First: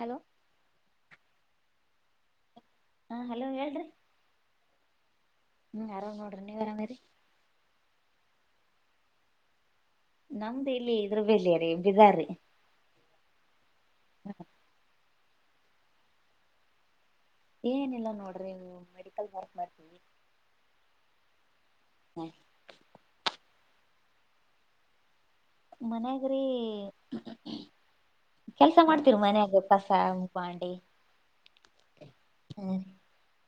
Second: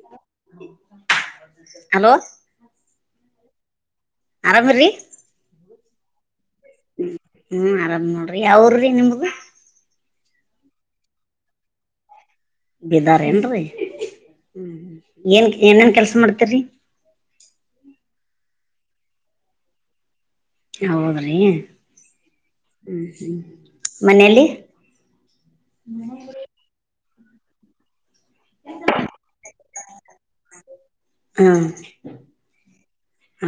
hello [inaudible] hello ಹಾ hello ಹೇಳ್ರಿ ಹಾ ಬ್ರ ಹ್ಮ್ ಆರಾಮ ನೋ ಹ್ಮ ಹ್ಮ್ ಆರಾಮ್ ನೋಡ್ರಿ ಯಾವರ್ರಿ ನಿಮ್ಗ ನಮ್ದು ಇಲ್ಲಿ ಇದ್ರ ಬಲ್ಲಿ ರೀ ಬಿದಾರರಿ ಬೇದಾರೆಂಡ ರೀ ಹ್ಮ [inaudible] ಏನ್ ಏನೇನ್ ಕೆಲ್ಸ ಮಾಡ್ತರಿ ಏನಿಲ್ಲ ಮೆಡಿಕಲ್ ಹಾಸ್ ಮಾಡತೀವಿ ಹೌದ್ರೀ ಹ ಹ್ಞ ಮನೇಲಿ ಮನಗ್ರೀ ಕೆಲ್ಸ ಮಾಡ್ತೀರ ಮನ್ಯಾಗ ಕಸ ಮುಖಾಂಡಿ ಹ್ಮ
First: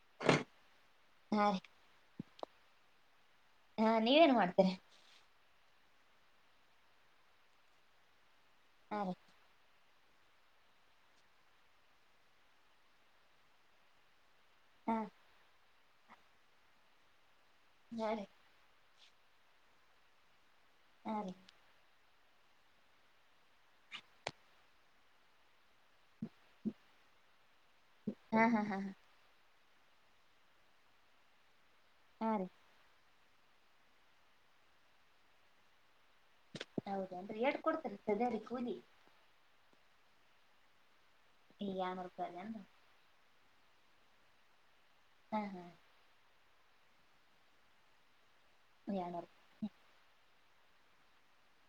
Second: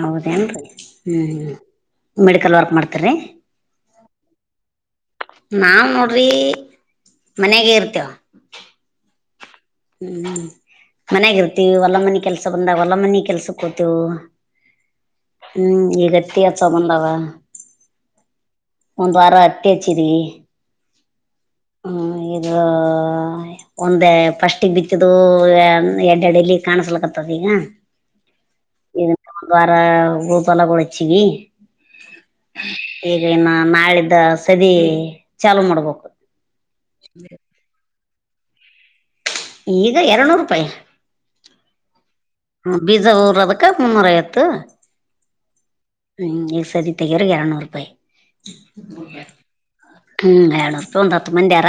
ಹೌದ ಹ್ಮ್ ಹಾ ಹ್ಮ ರೀ ಮೆಡಿಕಲ್ ವರ್ಕ್ ಮಾಡ್ತರಿ ಹಾ ನೀವೇಏನ್ ಮಾಡ್ತೀರಿ ನಾವ್ ನೋಡ್ರಿ ಮನೆಗೆ ಇರ್ತೇವ ಹಾ ರ [inaudible] ಹ್ಮ್ ಮನ್ಯಾಗರ್ತಿವಿ ಹೊಲ್ಲ ಮನಿ ಕೆಲ್ಸ ಬಂದಾಗ ಹೊಲ್ಲ ಮನಿ ಕೆಲ್ಸಕ್ಕ ಹೋತೇವು ಹ್ಮ ಹ್ಮ್ ಈಗಟ್ಟಿ ಚ ಬಂದಾವ ನಾ ರೆ [inaudible] ಒಂದ್ ವಾರ ಹತ್ತಿ ಹಚ್ಚಿದ ಹಾ ರೀ [inaudible] ಹ್ಮ ಇದು ಒಂದೇ ಫಸ್ಟಿಗೆ ಬಿತ್ತಿದ್ದ ಎಡ್ಡಲ್ಲಿ ಕಾಣಸ ಕಲ್ಕತದ ಈಗ [unintelligible] ಹ್ಮ್ ಹ್ಮ್ ಹಾ ಇದಕ್ಕೆ ಒಂದ್ ವಾರ ರೂಪಲ್ಲ ಕೊಡಚ್ಚಿಗೆ ಹಾ ರೀ [inaudible] [unintelligible] ಈಗ ಇನ್ನು ನಾಳಿದ್ದ ಸದ ಚಾಲು ಮಾಡ್ಬೇಕು ಹೌದ ಅಂದ್ರೆ ಎೇಡ್ ಕೊಡ್ತಾರೆ ಸದರಿ ಕೂಲಿಿ [unintelligible] [inaudible] ಈಗ ಎರನೂರು ರೂಪಾಯಿ ನ [inaudible] ಹ ಬೀಜ ಊರ ಅದಕ್ಕ ಮುನ್ನೂರ ಐತ್ತು ಹ್ಮ್ ಹ್ಮ್ [inaudible] ಹ್ಮ್ ಈ ಸದ ತಗರ ಇರನೂರು ರೂಪಾಯಿ [unintelligible] ನ ತತ್ತು ಮಂದಾರ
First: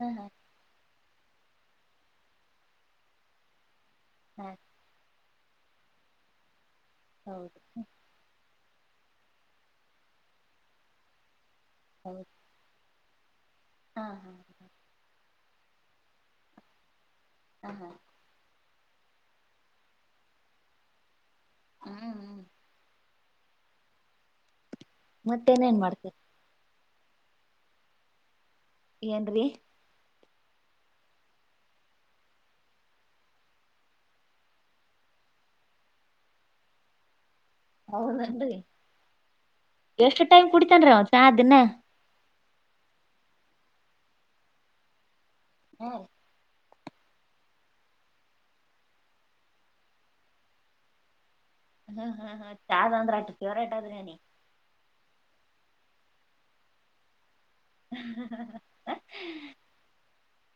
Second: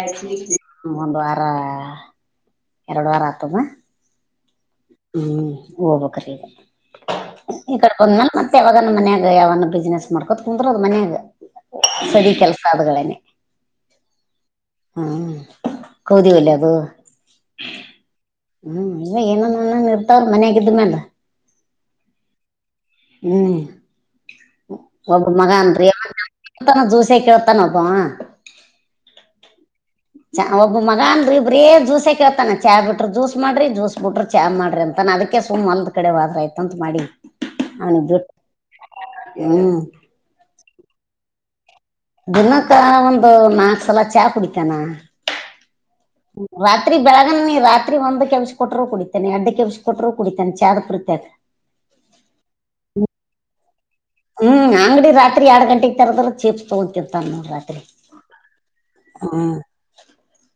ಹಾ ಹಾ ಒಂದು್ ವಾರ ಎರಡು ವಾರ ಆತದ ಹಾ ಹ್ಮ್ ಹೋಗಬಕ್ರಗ ಈ ಹೌದು ಕಡೆ ಬಂದ್ನಲ್ ಮತ್ತೆ ಯಾವಾಗ ನ ಮನ್ಯಾಗ ಯಾವನ ಬಿಸ್ನೆಸ್ ಮಾಡ್ಕೋತ್ ಕುಂದ್ರರು ಅದ ಮನ್ಯಾಗ ಹೌದು ಸರಿ ಕೆಲಸ ಆದಗಳೇನೆ ಹಾ ಹಾ [inaudible] ಹ್ಮ್ ಕೌದವಲ್ಲಬ ಹಾ ಹಾ ಹ್ಮ್ ಇವ ಏನ ಇರ್ತವಲ್ ಮನ್ಯಾಗಿದ್ಮೇಲ್ ಹ್ಮ್ ಹ್ಮ್ ಹ್ಮ್ ಒಬ್ಬ ಮತ್ತೇನೇನ್ ಮಗನ್ರಿ ಮಾಡ್ತೀರಿ ತಾನ ಜ್ಯೂಸೆ ಕೇಳತಾನ ಒಬ್ಬ ಏನ್ರಿ ಚಾ ಒಬ್ಬ ಮಗ ಅನ್ರಿ ಬ್ರೇ ಜ್ಯೂಸೆ ಕೇಳ್ತಾನೆ ಚಾ ಬಿಟ್ರರು ಜ್ಯೂಸ್ ಮಾಡ್ರಿ ಜ್ಯೂಸ್ ಬಿಟ್ರ ಚಾ ಮಾಡ್ರಿ ಅಂತಾನ ನ ಅದಕ್ಕೆ ಸು್ ಒಲದ ಕಡೆ ವಾದ್ರ ಆಯತಂತ ಮಾಡಿ ಅವನಿಗೆ ಬಿಟ್ಟ ಹೌದನ್ರಿ ಹ್ಮ್ ಎಷ್ಟು ಟೈಮ್ ಕುಡಿತನ್ೀ ಅವ ಚಾ ದಿನ ದಿನಕ್ಕ ಒಂದು ನಾಕ್ ಸಲ ಚಾ ಕುಡಿತಾನ ಹಾ ರೀ ರಾತ್ರಿ ಬೆಳಗನ ರಾತ್ರಿ ಒಂದ್ ಕೆಲ್ಸ ಕೊಟರು ಕುಡಿತಾನನೆ ಎಡ್ ಕೆಲ್ಸ ಕೊಟರು ಕುಡಿತಾನೆ ಚಾದ ಪುರ್ತ್ಯಾಗ ಹ್ಮ್ ಹ್ಮ ಹ ಚ ಆದ್ ಅಂದ್ರೆ ಆಟ ಚೇವರ ಆಟ ಆದ್ರೆ ಹ್ಮ್ ಅಂಗಡಿ ರಾತ್ರಿ ಎರಡ್ ಗಂಟೆಗೆ ತರದ್ರ ಚೀಪ್ ತಗೋತಿರ್ತಾನ ನೋಡಿ ಹ್ಮ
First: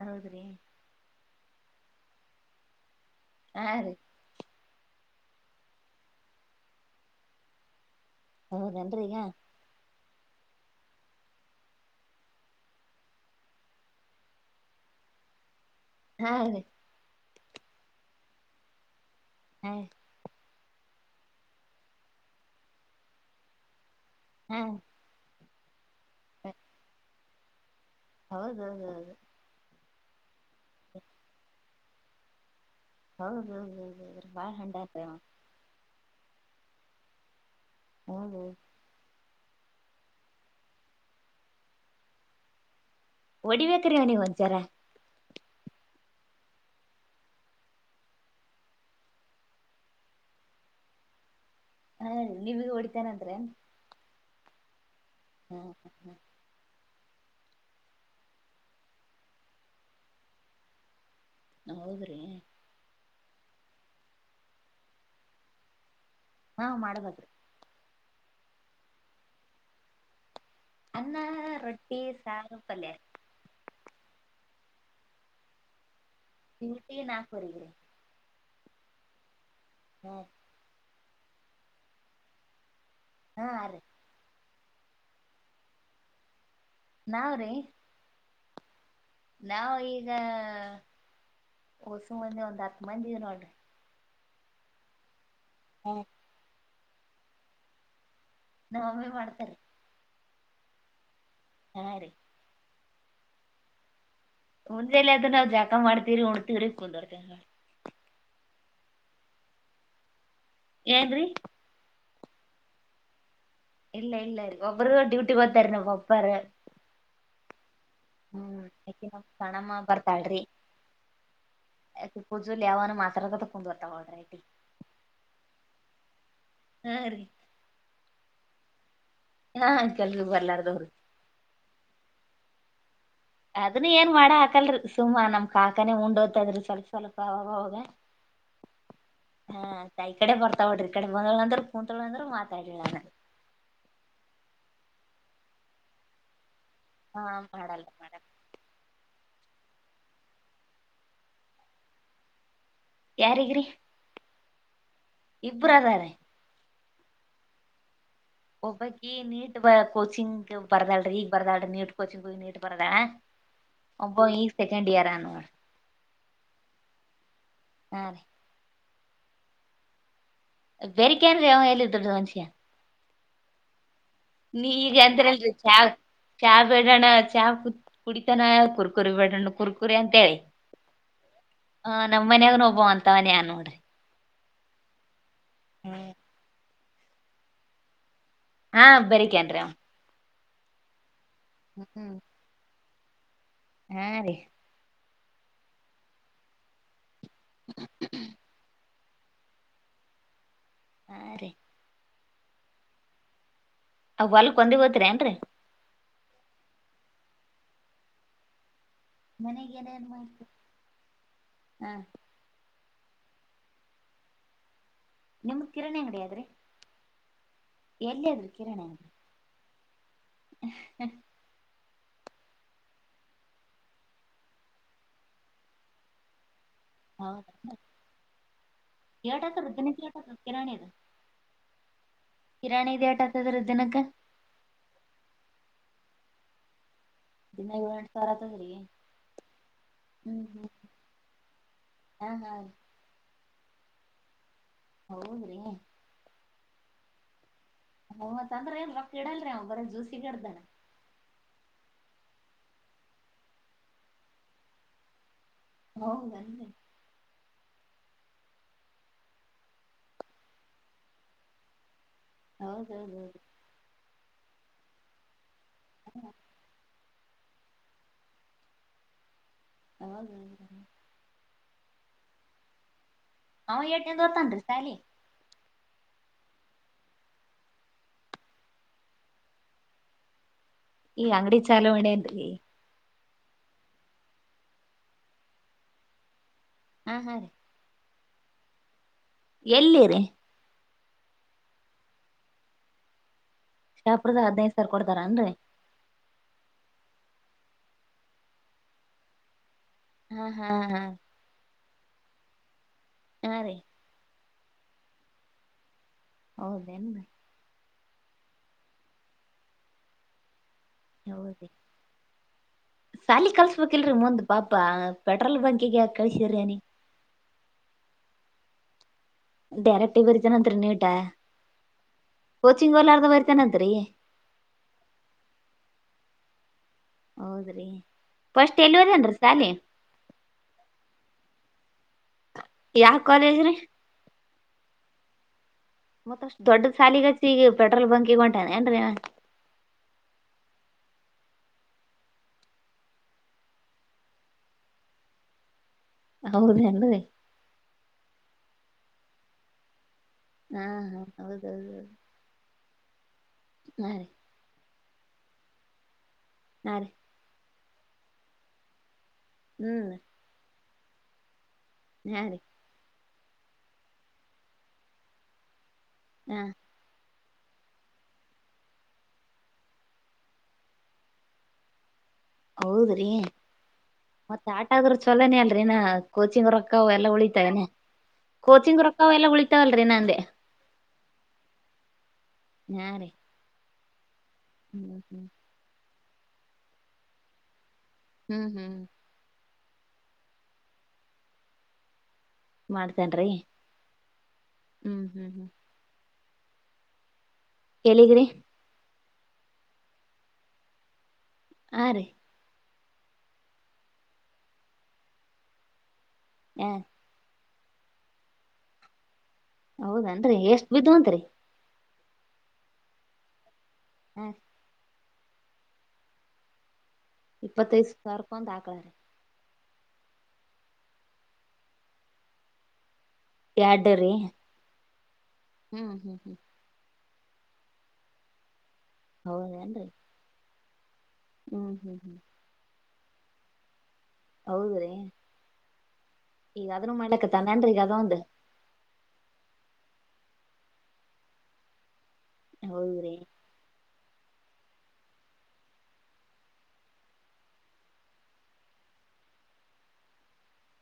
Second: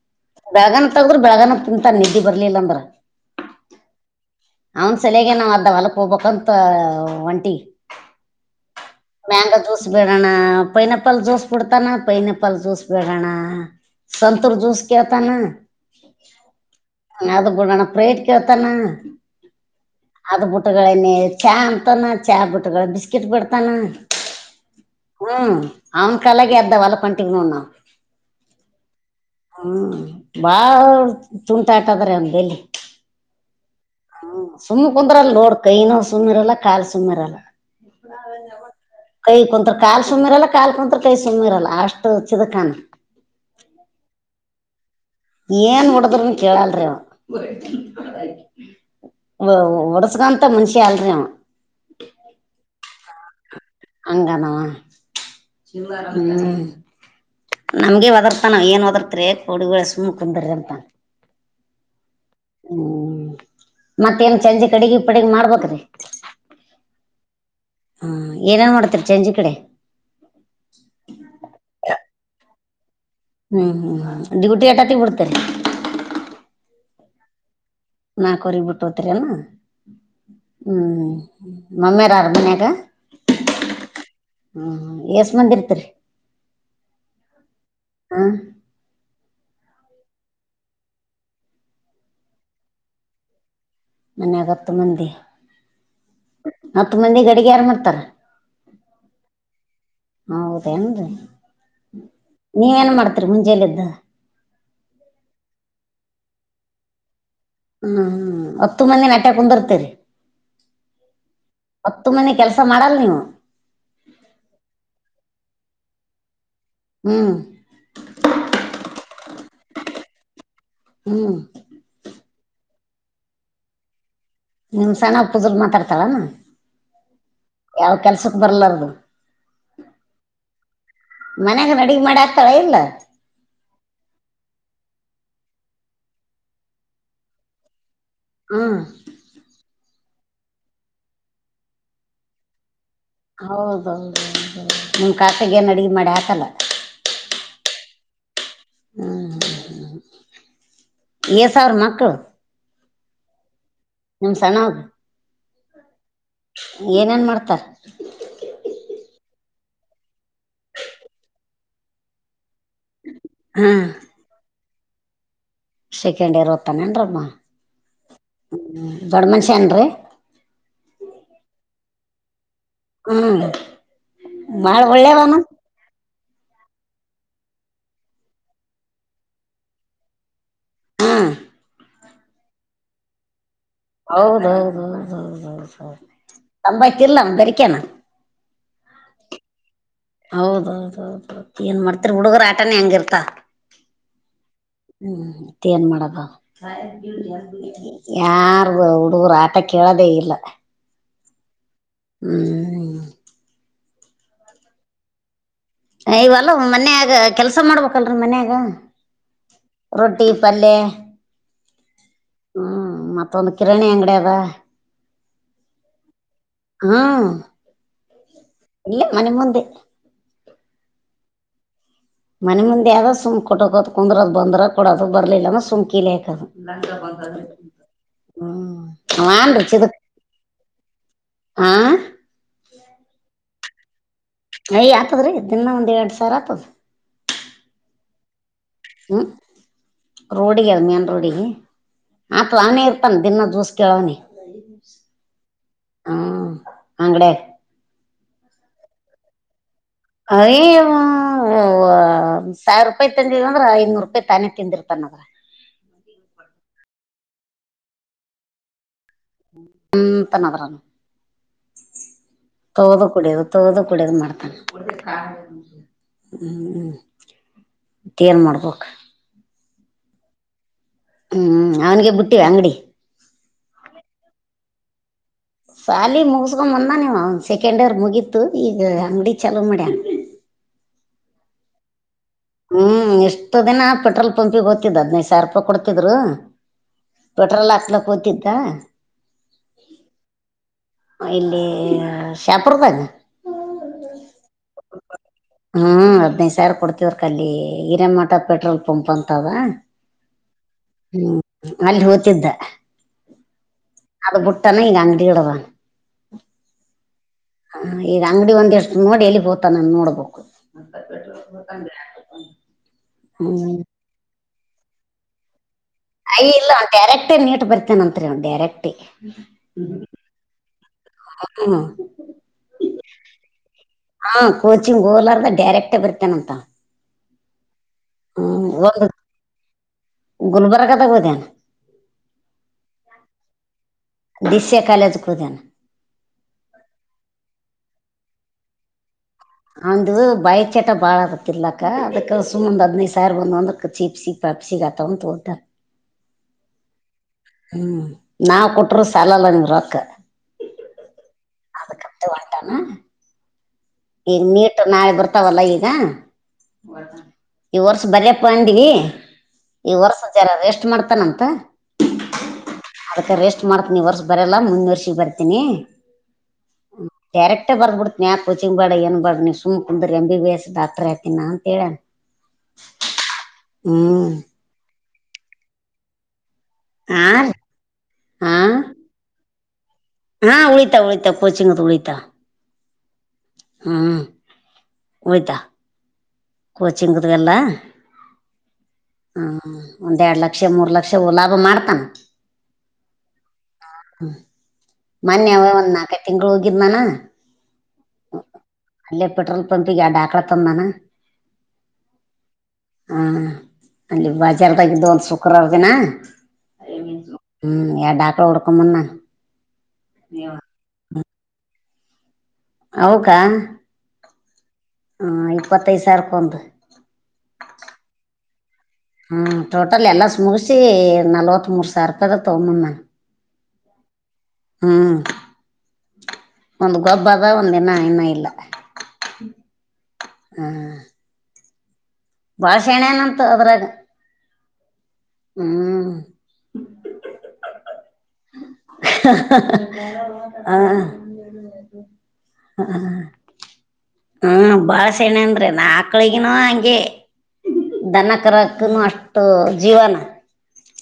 ಹೌದ್ರಿ ಬೇಗಾನ ತಗದ್ರ ಬಳಗನ ತಿಂತಾನ ನಿದ್ದಿ ಬರ್ಲಿಲ್ಲ ಅಂದ್ರ ಹಾ ರೀ ಅವನ್ ಸಲಗ ನಾವ್ ಅದ ಹೊಲಕ್ ಹೋಗ್ಬೇಕಂತ ಒಂಟಿ ಹೌದ ಮ್ಯಾಂಗ ಜ್ಯೂಸ್ ಬೇಡೋಣ ಪೈನಪಲ್ ಜ್ಯೂಸ್ ಬಿಡ್ತಾನ ಪೈನಪಲ್ ಜ್ಯೂಸ್ ಬೇಡೋಣ ಸಂತರ ಜೂಸ ಕತ ನ ಹಾ ರ ಅದು ಬಡಣ ಪ್ರೇಟ್ತಣ ಹ್ಮ ಅದ ಬುಟ್ಟಗಳೇನ ಚಾ ಅಂತಾನ ಚಾ ಬುಟ್ಟಗಳು ಬಿಸ್ಕಿಟ್ ಬಿಡ್ತಾನ ಹ್ಮ್ ಹ್ಮ್ ಅವನ್ಕ ಅಳಾಗ ಅ್ದ ವಲಪಂಿಕನಣಾ ಹೌದ ಹೌದೌದು ಬಾ ತುಂಟ ಆತದ್ರ ಅಲ್ಲಿ ಹೌದ ಹೌದು ಹೌದುೌ್ರ ಭಾಳ ಹಂಡತ ಸುಂದರ ಅಲ್ಲ ಕಲ್ ಸುಂದರ ಅಲ್ಲ ಹೌದು ಕೈ ಕುಂತ್ರು ಕಾಲು ಸುಮ್ಮಿರಲ್ಲ ಕಾಲ್ ಕುಂತ್ರು ಕೈ ಸುಮ್ಮ್ಿರಲ್ಲ ಅಷ್ಟು ಚಿದ ಕಾನ ಹೊಡಿಬೇಕ್ರೀ ಅವನಗ್ ಒಂಚರ ಏನ್ ಮುಡದ್ರನು ಕೇಳಲ್ರಿೀವ ಒಡಸಗಾಂತ ಮನುಷಿ ಆಲ್ರಿ ಹಾ ನೀವಗ ಹೊಡಿತೇನೆಂದ್ರೆ ಅಂಗದ ಹಾ ನಮ್ಗೆ ಒದರ್ತ ನಾವ ಏನ್ ವದರ್ತರಿ ಕೊೋಡುಗಳ ಸುಮ್ಮ್ ಕುಂದ್ರ ಅಂತ ನಾ ಹೋದ್ರಿ ಹ್ಮ್ ಮತ್ತೇನ್ ಚಜಿ ಕಡಿಗೆ ಇ ಪಡಗ ಮಾಡ್ಬೇಕೇ್ರೀ ಹಾ ಮಾಡಬದ್ರಿ ಹಾ ಏನನ್ ಮಾಡೋಡ್ತಿರಿ ಚೆಂಜಿ ಕಡೆ ಅನ್ನ ರೊಟ್ಟಿ ಸಾರು ಪಲ್ಯಾರ ಹ್ಮ್ ಹ್ಮ್ ಹ್ಮ್ ್ಯೂಟಿ ಟಾತಿ ಕೊಡ್ತನೆ ನ ನಾಕುಗ್ರ ಕೊರಿ ಬಿಿಟ್ಟತ್ರಿನಾ ಹಾ ಹ್ಮ್ ಮಮ್ಮಾರಾರ್ ಮನ್ಯಾಗ ಹಾ ಅ ರೀ ಹ್ಮ ಎಷ್ಟ ಮಂದಿ ಇರ್ತರಿ ನಾವ್ರೀ ಹ ನಾವ ಈಗ ಉಸಂಬಂದಿ ಒಂದ್ ಹತ್ ಮಂದಿಿದ ನೋಡ್ರಿ ಮನ್ಯ ಆಾಗತ್ತು ಮಂದಿ ಹ್ಮ ಹತ್ತು ಮಂದಿ ಅಡಿಗೆ ಯಾರು ಮಾಡ್ತಾರ ನಾವೇ ಮಾಡ್ತಾರಿ ಹೌದೇನ್ರೀ ಹಾರೀ ನೀ ಏನ್ ಮಾಡ್ತರಿ ಮುಂಜಲ್ಲ್ದ ಮುಂದೆಲ್ಲ ಅದ ನಾವ್ ಜಾಕಾ ಮಾಡ್ತಿೀರಿ ಉಣತಿ್ರಿ ಕುಂದ್ೋಡ್ತ [unintelligible] ಹ್ಮ್ ಹ್ಮ ಹತ್ತು ಮಂದಿ ನಟ್ಯಕ್ ಕುಂದಿರ್ತೇರಿ ಏನ್ರೀ ಹತ್ತು ಮನೆ ಕೆಲಸ ಮಾಡಲ್ ನೀವು ಇಲ್ಲ ಇಲ್ಲ ಒಬ್ಬರುಗ ಡ್ಯೂಟಿ ಗತಾರೆ ನೀ್ ಒಬ್ಬರೇ ಮ್ಮ್ ಹ್ಮ್ ಯಾಕ ಸಣಮ್ಮ ಬರ್ತಾಳ್ರಿ ಹ್ಮ್ ಪೂಜುಲ್ ಯಾವನ ಮಾತ್ರದ ಕು [unintelligible] ಡ್ ರ್ತಗಳ್ರಿ ನಿಮ್ ಸಣ ಪೂಜಲ್ ಮಾತಾಡ್ತಾಳಾನ ಹಾರೀ ಯಾವ ಕೆಲ್ಸಕ್ ಬರ್ಲಾರದು ಹಾ ಕೆಲ್ಗ ಎಲ್ಲರ್ದರು ಕಳಲ್ಲ ಅದನ್ ಏನ್ ಮಾಡ ಹಾಕಲ್ರಿ ಸುಮ್ಮಾ ನಮ್ ಕಾಕಾನೆ ಉಂಡ್ೋದ್ತದ್ರಿ ಸ್ವಲ್ಪ ಸ್ವಲ್ಪ ಅವಾಗವಾಗ ಹ್ಮ ದ ಈ ಕಡೆ ಬರ್ತಾವ ಬೋ್ರ ಈ ಕಡೆ ಬಂದಳ ಅಂದ್ರ ಕೂಂತತಳ ಅಂದ್ರು ಮಾತಾಡ ಹೌದೌದು ನಿಮ ಕಾಟಗೇನ್ ಅಡಿಗೆ ಮಾಡಿ ಹಾಕಲ್ಲ ಹಾ ಮಾಡಲ್ಲ ಮಾಡಲ್ಲ ಹ್ಮ ಎಸ ಅವ್ರ ಮಕ್ಕು ಯಾರಗ್ರಿ ನಿಮ್ ಸಣ್ಣ ಇಬ್ಬರು ಅದಾರೆ [unintelligible] ಏನೇನ್ ಮಾಡ್ತಾರ ಒಬ್ಬಕಿ ನೀಟ್ ಬ ಕೋಚಿಂಗ್ ಬರ್ದಾಳಿ ಈಗ ಬರ್ದಾಳಿ ನೀಟ್ ಕೋಚಿಂಗ್ ಹಿ ನೀಟ್ ಬರದಾಳ ಹಾಂ ಒಬ ಈ ಸೆಕೆಂಡ್ ಇಯರ್ ಆನುವ ಸೆಕೆಂಡ್ ಇಯರ್ ಓದ್ತಾನೆ ಬ್ರಹ್ಮ ಹಾ ರೀ ದೊಡ್ಡ ಮನುಷ್ಯ ಏನ್ರೀ ಸಾ [inaudible] ಹಲ್ಲ [inaudible] ನೀಗ ಅಂದ್ರಲ್ರಿ [unintelligible] ಚಾ ಬೇಡೋಣ್ಣ ಚಾ ಕುತ್ ಕುಡಿತಾನ ಕುರ್ಕುರಿ ಬೇಡಣ ಕುರ್ಕುರಿ ಅಂತ ಹೇಳಿ ಹ್ಮ ಹ ನಮ್ಮ ಮನೆಯಲ್ಲಿ ಒಬ್ಬ ಅಂತವನ್ಯಾ ನೋಡ್ರಿ ಹೌದೌದೌದೌದೌದೌದು ತಂಬಾಯತಿಲ್ಲ ನ ಬರಿಕೇನ ಹಾ ಬರಿಕೆನ್ರಾವ್ ಹೌದೌದ ಹೌದು ಏನ್ ಹ್ಮ್ ಮಾಡ್ತರಿ ಹುಡುಗರ ಆಟಾನ ಹೆಂಗಿರ್ತಾ ಹಾ ರೀ ಹ್ಮ್ ಮತ್ತ ಏನ್ ಮಾಡದ ಯಾರ ನೂರ ಆಟ ಕೇಳೋದೇ ಇಲ್ಲ ಹಾ ರೀ ಹ್ಮ್ ಅವ ಹೊಲ್ಕ್ ಒಂದಿ ಹೋತ್ರಿ ಏನ್ರರಿ ಇವಲ್ಲ ಮನ್ಯಾಗ ಕೆಲ್ಸ ಮಾಡ್ಬೇಕಲ್ರೀ ಮನ್ಯಾಗ ಮನೆಗೆನ ಏನ್ ರೊಟ್ಟಿ ಮಾಡ್ತು ಪಲ್ಯ ಹಾ [inaudible] ಹ್ಮ್ ಮತ್ತೊಂದು ಕಿರಣಿ ಅಂಗಡಿ ಅದ ನಿಮ್ದ ಕಿರಣ್ ಅಂಗಡ ಆದಾದ್ರೆ ಹಾ ಇಲ್ಲೇ ಮನೆ ಮುಂದೆ ಹ್ಮ್ ಹ್ಮ ಮನೆ ಮುಂದೆ ಯಗ ಸುಂಕ ಕೊಟ್ಟಕ ಕುಂದ್ರ ಅದ ಬಂದ್ರ ಕೊಡೋದು ಬರ್ಲಿಲ್ಲ ಸುಮ್ ಕೀಲಿಕದು ಹೌದಾ ಎಟ್ ಎಕರೆ ಹ್ಮ್ಚ ದಿನಕ್ಕೆ ಎಟ್ ಎಕರೆ [unintelligible] ಆ ಹಿರಾಣಿ ದೇಟ ಆತದ್ರ ದಿನಕ್ಕೆ ಯ ಆತದ್ರೀ ದಿನ ಒಂದ್ ಎರಡ್ ಸಾವಿರ ಆತದ ದಿನ ಎರಡ್ ಸಾವಿರ [inaudible] ಹ್ಮ್ ಹ್ಮ್ ಹ್ಮ್ ರೋಡಿಗೆ ಅದ ಮೇನ್ ರೋಡಿಗೆ ಹಾ ಹಾ ಆತ ಆಾನೇ ಇರ್ತಾನ ದಿನಾ ದೂಸ ಹೌದ್ರಿ ಹ್ ಹ್ಮ ಅಂಗಡ ಹತ್ ಅಂದ್ರ ಎಲ್ ರ ಇಡಲ್ರಿ ಅವ್ [inaudible] ಇಡ್ತಾನ ಅರೆೇ ವ [unintelligible] ಸಾವಿರ ರೂಪಾಯಿ ತಿಂದಿದ ಅ್ರ ಐನೂರು ರೂಪಾಯಿ ತಾನೆ ತಿಂದಿರ್ತಾನದ್ರ ಹೌ ನ ಎಂತ ನರನು [unintelligible] ತೋದು ಹೌದೌದು ಕುಡಿಯದು ತೋದು ಕುಡಿಯೋದು ಮಾಡ್ತಾನ ಹ್ಮ್್ಮ ಿಯರ್ ಮಾಡ್ಬೇಕಕ್ು [unintelligible] ಹೌ ಹ ಹ್ಮ್ ಅವನಿಗೆ ಬಿಟ್ಟಿವ ಅಂಗಡಿ ಅವ ಏಟೇ ಓತನ್ ಸಾಲಿ ಸಾಲಿ ಮುಗಿಸಕೊಂಡ ಮುಂದ ನೀವು ಸೆಕೆಂಡ್ ಇಯರ್ ಮುಗೀತು ಈಗ ಅಂಗಡಿ ಚಲೋ ಮಾಡ್ಯಣ ಈ ಅಂಗಡಿ ಚಾಲವಣೆ ಅನ್ರಿ ಎಷ್ಟ ದಿನ ಪೆಟ್ರೋಲ್ ಪಂಪಿಗೆ ಓ್ತಿದ್ ಹದಿನೈದು ಸಾವಿರ ರೂಪಾಯಿ ಕೊಡ್ತಿದ್ರು ಹಾ ಹಾ ರೀ ಪೆಟ್ರೋಲ್ ಹಾಕ್ಲ ಗೊತಿದ್ದ ಎಲ್ಲಿರಿ ಇಲ್ಲಿ ಶಾಪುರ್ದಾಗ ಶಾಪುದ ಹದಿನೈದು ಸಾವರ ಕೊಡ್ತಾರ ಅನ್ರರಿ ಹದನೈದು ಸಾವರ ಕೊಡ್ತತಿವ್ರ ಕ ಅಲ್ಲಿ ಹಿರೇಮಠ ಪೆಟ್ರೋಲ್ ಪಂಪ್ ಅಂತದ ಹ್ಮ್ ಹ್ಮ್ ಹ್ಮ್ ಅಲ್ಲಿ ಹೋಗ್ತಿದ್ದ ಹಾ ರೀ ಅದು ಬುಟ್ಟನ ಈಗ ಅಂಗಡಿ ಇಡದ ನಾ ಹೌದೇನು ಹ ಈ ಅಂಗಡಿ ಒಂದ್ ಎಷ್ಟು ನೋಡಿ ಎಲ್ಲಿ ಬೋತ ನಾನನ್ ನೋಡ್ಬಬೇಕು [inaudible] ಹೌದ್ರಿ ಸಾಲಿ ಕಲ್ಸ್ಬೇಕಲ್ರರಿ ಮುಂದ್ ಪಾಪ ಪೆಟ್ರೋಲ್ ಬಂಕ್ ಅಯ ಇಲ್ಲ ಡೈರೆಕ್ಟೇ ನೀಟ್ ಬರ್ತೇನಂತ್ರಿ ಡೈರೆಕ್ಟ ಡೈರೆಕ್ಟ ಬರಿತನಂತತ್ರ ನೀಟ ಹ್ಮ್ ಕೋಚಿಂಗ್ ಹೋಲಾರ್ದ ಬರಿತಾನಂತ್ರಿ ಹಾ ಕೋಚಿಂಗ್ ಹೋಲಾರ್ದ ಡೈರೆಕ್ಟ ಬರ್ತೇನಂತ ಹೌದ್ರಿ ಹ್ಮ್ ಫಸ್ಟ್ ಒಂದು ಎಲ್ಲಿವದನ್ ಸಾಲಿ ಗುಲ್ಬರ್ಗದಾಗ ಹೋದ್ಯಾನ ಯಾವ ಕಾಲೇಜ್ರೀ ದಿಸ್ಯ ಕಾಲೇಜ್ ಕೂುದನ ಮತ್ತಷ್ಟು ದೊಡ್ಡಡ್ ಸಾಲಿಗಚ್ಚಿ ಈಗ ಪೆಟ್ರೋಲ್ ಬಂಕ್ ಈಗ ಹೊಂಟಾನ ಏನ್ರೀ ಅವಂದು ಬಾಯ ಚಟ ಬಾಳ ಆಗತ್ತತಿರ್ಲಾಕ್ಕ ಅದಕ್ಕ ಸುಮೊ್ ಹದಿನೈದು ಸಾವಿರ ಬಂದಂದ ಖರ್ಚು ತಪ್ ಸಿಖಾತ ಹ ತೋಡ್ಡ [unintelligible] ಹೌದೇನು ಹ್ಮ್ ನಾವ್ ಕೊಟರು ಸಾಲಲ್ಲ ನೀವ್ ರೊಕ್ಕ ಹಾ ಹಾ ಹೌದೌದೌದು ಅದಕ್ಕಂತ ಹೊಂಟಾನ ಈಗ ನೀಟ್ ನಾಳೆ ಬರ್ತಾವಲ್ಲ ಈಗ ಹಾ ರೀ ಈ ವರ್ಷ ಬರ್ಯಪ್ಪ ಅಂಡಗಿ ಈ ಹ್ಮ್ ವರ್ಷದ ಜರ ರೆಸ್ಟ್ ಮಾಡ್ತಾನಂತ ಹಾ ರೀ ಅದಕ್ಕೆ ರೆಸ್ಟ್ ಮಾಡ್ತೀನಿ ವರ್ಷ ಬರಲ್ಲ ಮುಂದಿನ ವರ್ಷ ಬರ್ತೀನಿ ಹಾ ಡೈರೆಕ್ಟ ಬರ್ಬಿಡ್ತನ ಯಾ ಕೋಚಿಂಗ್ ಬಡ ಏನು ಬಡ ನೀ ಸುಮ್ ಕುಂದ್ರಿ ಎ ಬಿ ಎಸ್ ಡಾಕ್ಟರ್ ಆಯ್ತೇನು ಅಂತ ಹೇಳ ಹೌದ್ರಿ ಹ್ಞೂ ಮತ್ತ ಆಟ ಆದ್ರ ಚಲೋನೇ ಅಲ್ರಿೀನಾ ಕೋಚಿಂಗ್ ರೊಕ್ಕ ಎಲ್ಲ ಹಾಂ ಉಳಿತಾವನೆ ಕೋಚಿಂಗ್ ರೊಕ್ಕ ಎಲ್ಲ ಉಳಿತ ಹಾ ಉಳಿತಾ ಉಳಿತ ಕಚಿಂಗ ಉಳಿತಾ ಹಾ ರೀ ಹಾ [inaudible] ಕೋಚಿಂಗ್ ದು ಅದೆಲ್ಲ ಹ್ಮ್ ಹ್ಮ್ ಒಂದ್ ಎರಡು ಲಕ್ಷ ಮೂರ್ ಲಕ್ಷ ಲಾಭ ಮಾಡ್ತಾನ ಮಾಡ್ತೇನ್ರೀ ಹ್ಮ್ ಹ್ಮ್ ಹ್ಮ್ ತಿಂಗಂಗಳು ಹೋಗಿದ್ ಮಾನ ಎಲ್ಲಿಗೆ ರೀ ಅಲ್ಲೇ ಪೆಟ್ರೋಲ್ ಬಂಕ್ ಗೆ ತಂದಾನ ಹಾ ರೀ ಹಾ ಅಲ್ಲಿ ಬಾಜಾರ್ದಾಗಿದ್ದು ಒಂದು ಶುಕ್ರವಾರ ದಿನ ಹ ಹ್ಮ್ ಯ ಡಾಕ್ಟರ್ ಹುಡುಕು ಮುನ್ನ ಹೌದನ್ರಿ ಎಷ್ಟು ಬಿದ್ದವಂತ್ರಿ ಹೌಕ ಹ್ಮ್ ಹಾ ಇಪ್ಪತ್ತೈದು ಸಾವಿರ ರೂಪಾಯಿ ಒಂದು ಇಪ್ಪತ್ತೈದು ಸಾವಿರ ರೂಪಾಯಾ ಅಂತ ಹಾಕ್ಲಾ ಹ್ಞೂ ಟೋಟಲ್ ಎಲ್ಲ ಮುಗಿಸಿ ನಲ್ವತ್ ಮೂರು ಸಾವಿರ ರೂಪಾಯಿ ತಗೊಂಡು ಬಂದ್ನ ಯಡರಿ ಹ್ಮ್ ಹ್ಮ್ ಒಂದ್ ಗೊಬ್ಬದ ಒಂದ್ ಇನ್ನ ಇನ್ನ ಇಲ್ಲ ಹೌದ ಏನ್ರಿ ಹ್ಮ್ ಹ್ಮ್ ಭಾಳ್ ಶಾಣೆನಂತು ಅದ್ರಾಗ ಹೌದ್ರೀ ಈಗ ಅದನ್ನು ಮಾಡಕಾತಾನೆನ್ರಿ ಅದು ಒಂದು ಹ ಹೌದ್ರಿ ಹ್ಮ್ ಬಾಳಶಾಣೆ ಅಂದ್ರೆ ಆಕ್ಲನಿಗು ಹಂಗೆ ದನಕರಕ್ಕನು ಅಷ್ಟು ಜೀವನ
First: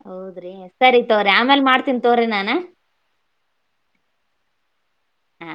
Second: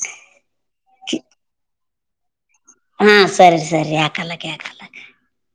ಹೌದ್ರಿ ಸರಿ ತೋಕೋರಿ ಆಮೇಲ್ ಮಾಡ್ತೀನಿ ತೋಕೋರಿ ನಾನು ಹಾ ಸರಿ ಸರಿ ಯಾಕಲಕ್ಕ ಯಾಕಲ್ಲಕ್ಕ ಹ್ಮ